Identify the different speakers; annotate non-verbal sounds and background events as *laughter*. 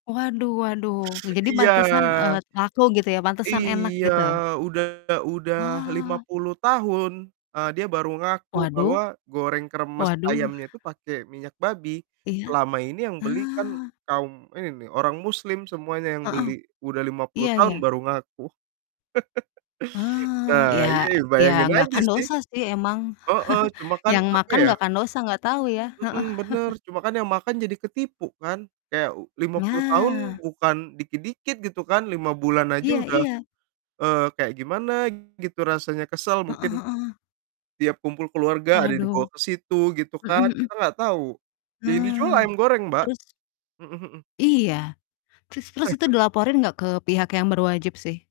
Speaker 1: Waduh waduh, ya jadi
Speaker 2: Iya.
Speaker 1: pantesan, eee, laku gitu ya, pantesan enak
Speaker 2: Iya,
Speaker 1: gitu?
Speaker 2: udah udah lima
Speaker 1: Wah.
Speaker 2: puluh tahun, eee, dia baru ngaku
Speaker 1: Waduh,
Speaker 2: bahwa goreng kremes
Speaker 1: waduh.
Speaker 2: ayamnya tuh pakai minyak babi.
Speaker 1: Iya,
Speaker 2: Selama ini yang beli kan
Speaker 1: ah.
Speaker 2: kaum ini nih, orang muslim semuanya yang
Speaker 1: Heeh,
Speaker 2: beli, udah 50
Speaker 1: iya
Speaker 2: tahun
Speaker 1: iya.
Speaker 2: baru ngaku. *laughs*
Speaker 1: Ah, iya,
Speaker 2: Nah, iya
Speaker 1: iya,
Speaker 2: bayangin
Speaker 1: gak
Speaker 2: aja
Speaker 1: kan
Speaker 2: sih.
Speaker 1: dosa sih emang,
Speaker 2: Heeh,
Speaker 1: *chuckles*
Speaker 2: cuma kan,
Speaker 1: yang
Speaker 2: apa
Speaker 1: makan
Speaker 2: ya
Speaker 1: gak kan dosa gak tahu ya?
Speaker 2: Mhm,
Speaker 1: Heeh.
Speaker 2: bener,
Speaker 1: *chuckles*
Speaker 2: cuma kan yang makan jadi ketipu kan, kayak u 50 tahun
Speaker 1: Nah.
Speaker 2: bukan dikit-dikit gitu kan, 5 bulan aja
Speaker 1: Iya
Speaker 2: udah,
Speaker 1: iya.
Speaker 2: eee, kayak gimana gitu rasanya kesel
Speaker 1: Heeh
Speaker 2: mungkin,
Speaker 1: heeh.
Speaker 2: tiap kumpul keluarga ada yang dibawa
Speaker 1: Waduh.
Speaker 2: ke situ, gitu
Speaker 1: Mhm
Speaker 2: kan,
Speaker 1: mhm.
Speaker 2: kita nggak tahu, yang dijual
Speaker 1: Nah.
Speaker 2: ayam goreng, Mbak,
Speaker 1: Terus?
Speaker 2: mhm mhm.
Speaker 1: Iya, terus terus itu
Speaker 2: *chuckles*
Speaker 1: dilaporin gak ke pihak yang berwajib sih?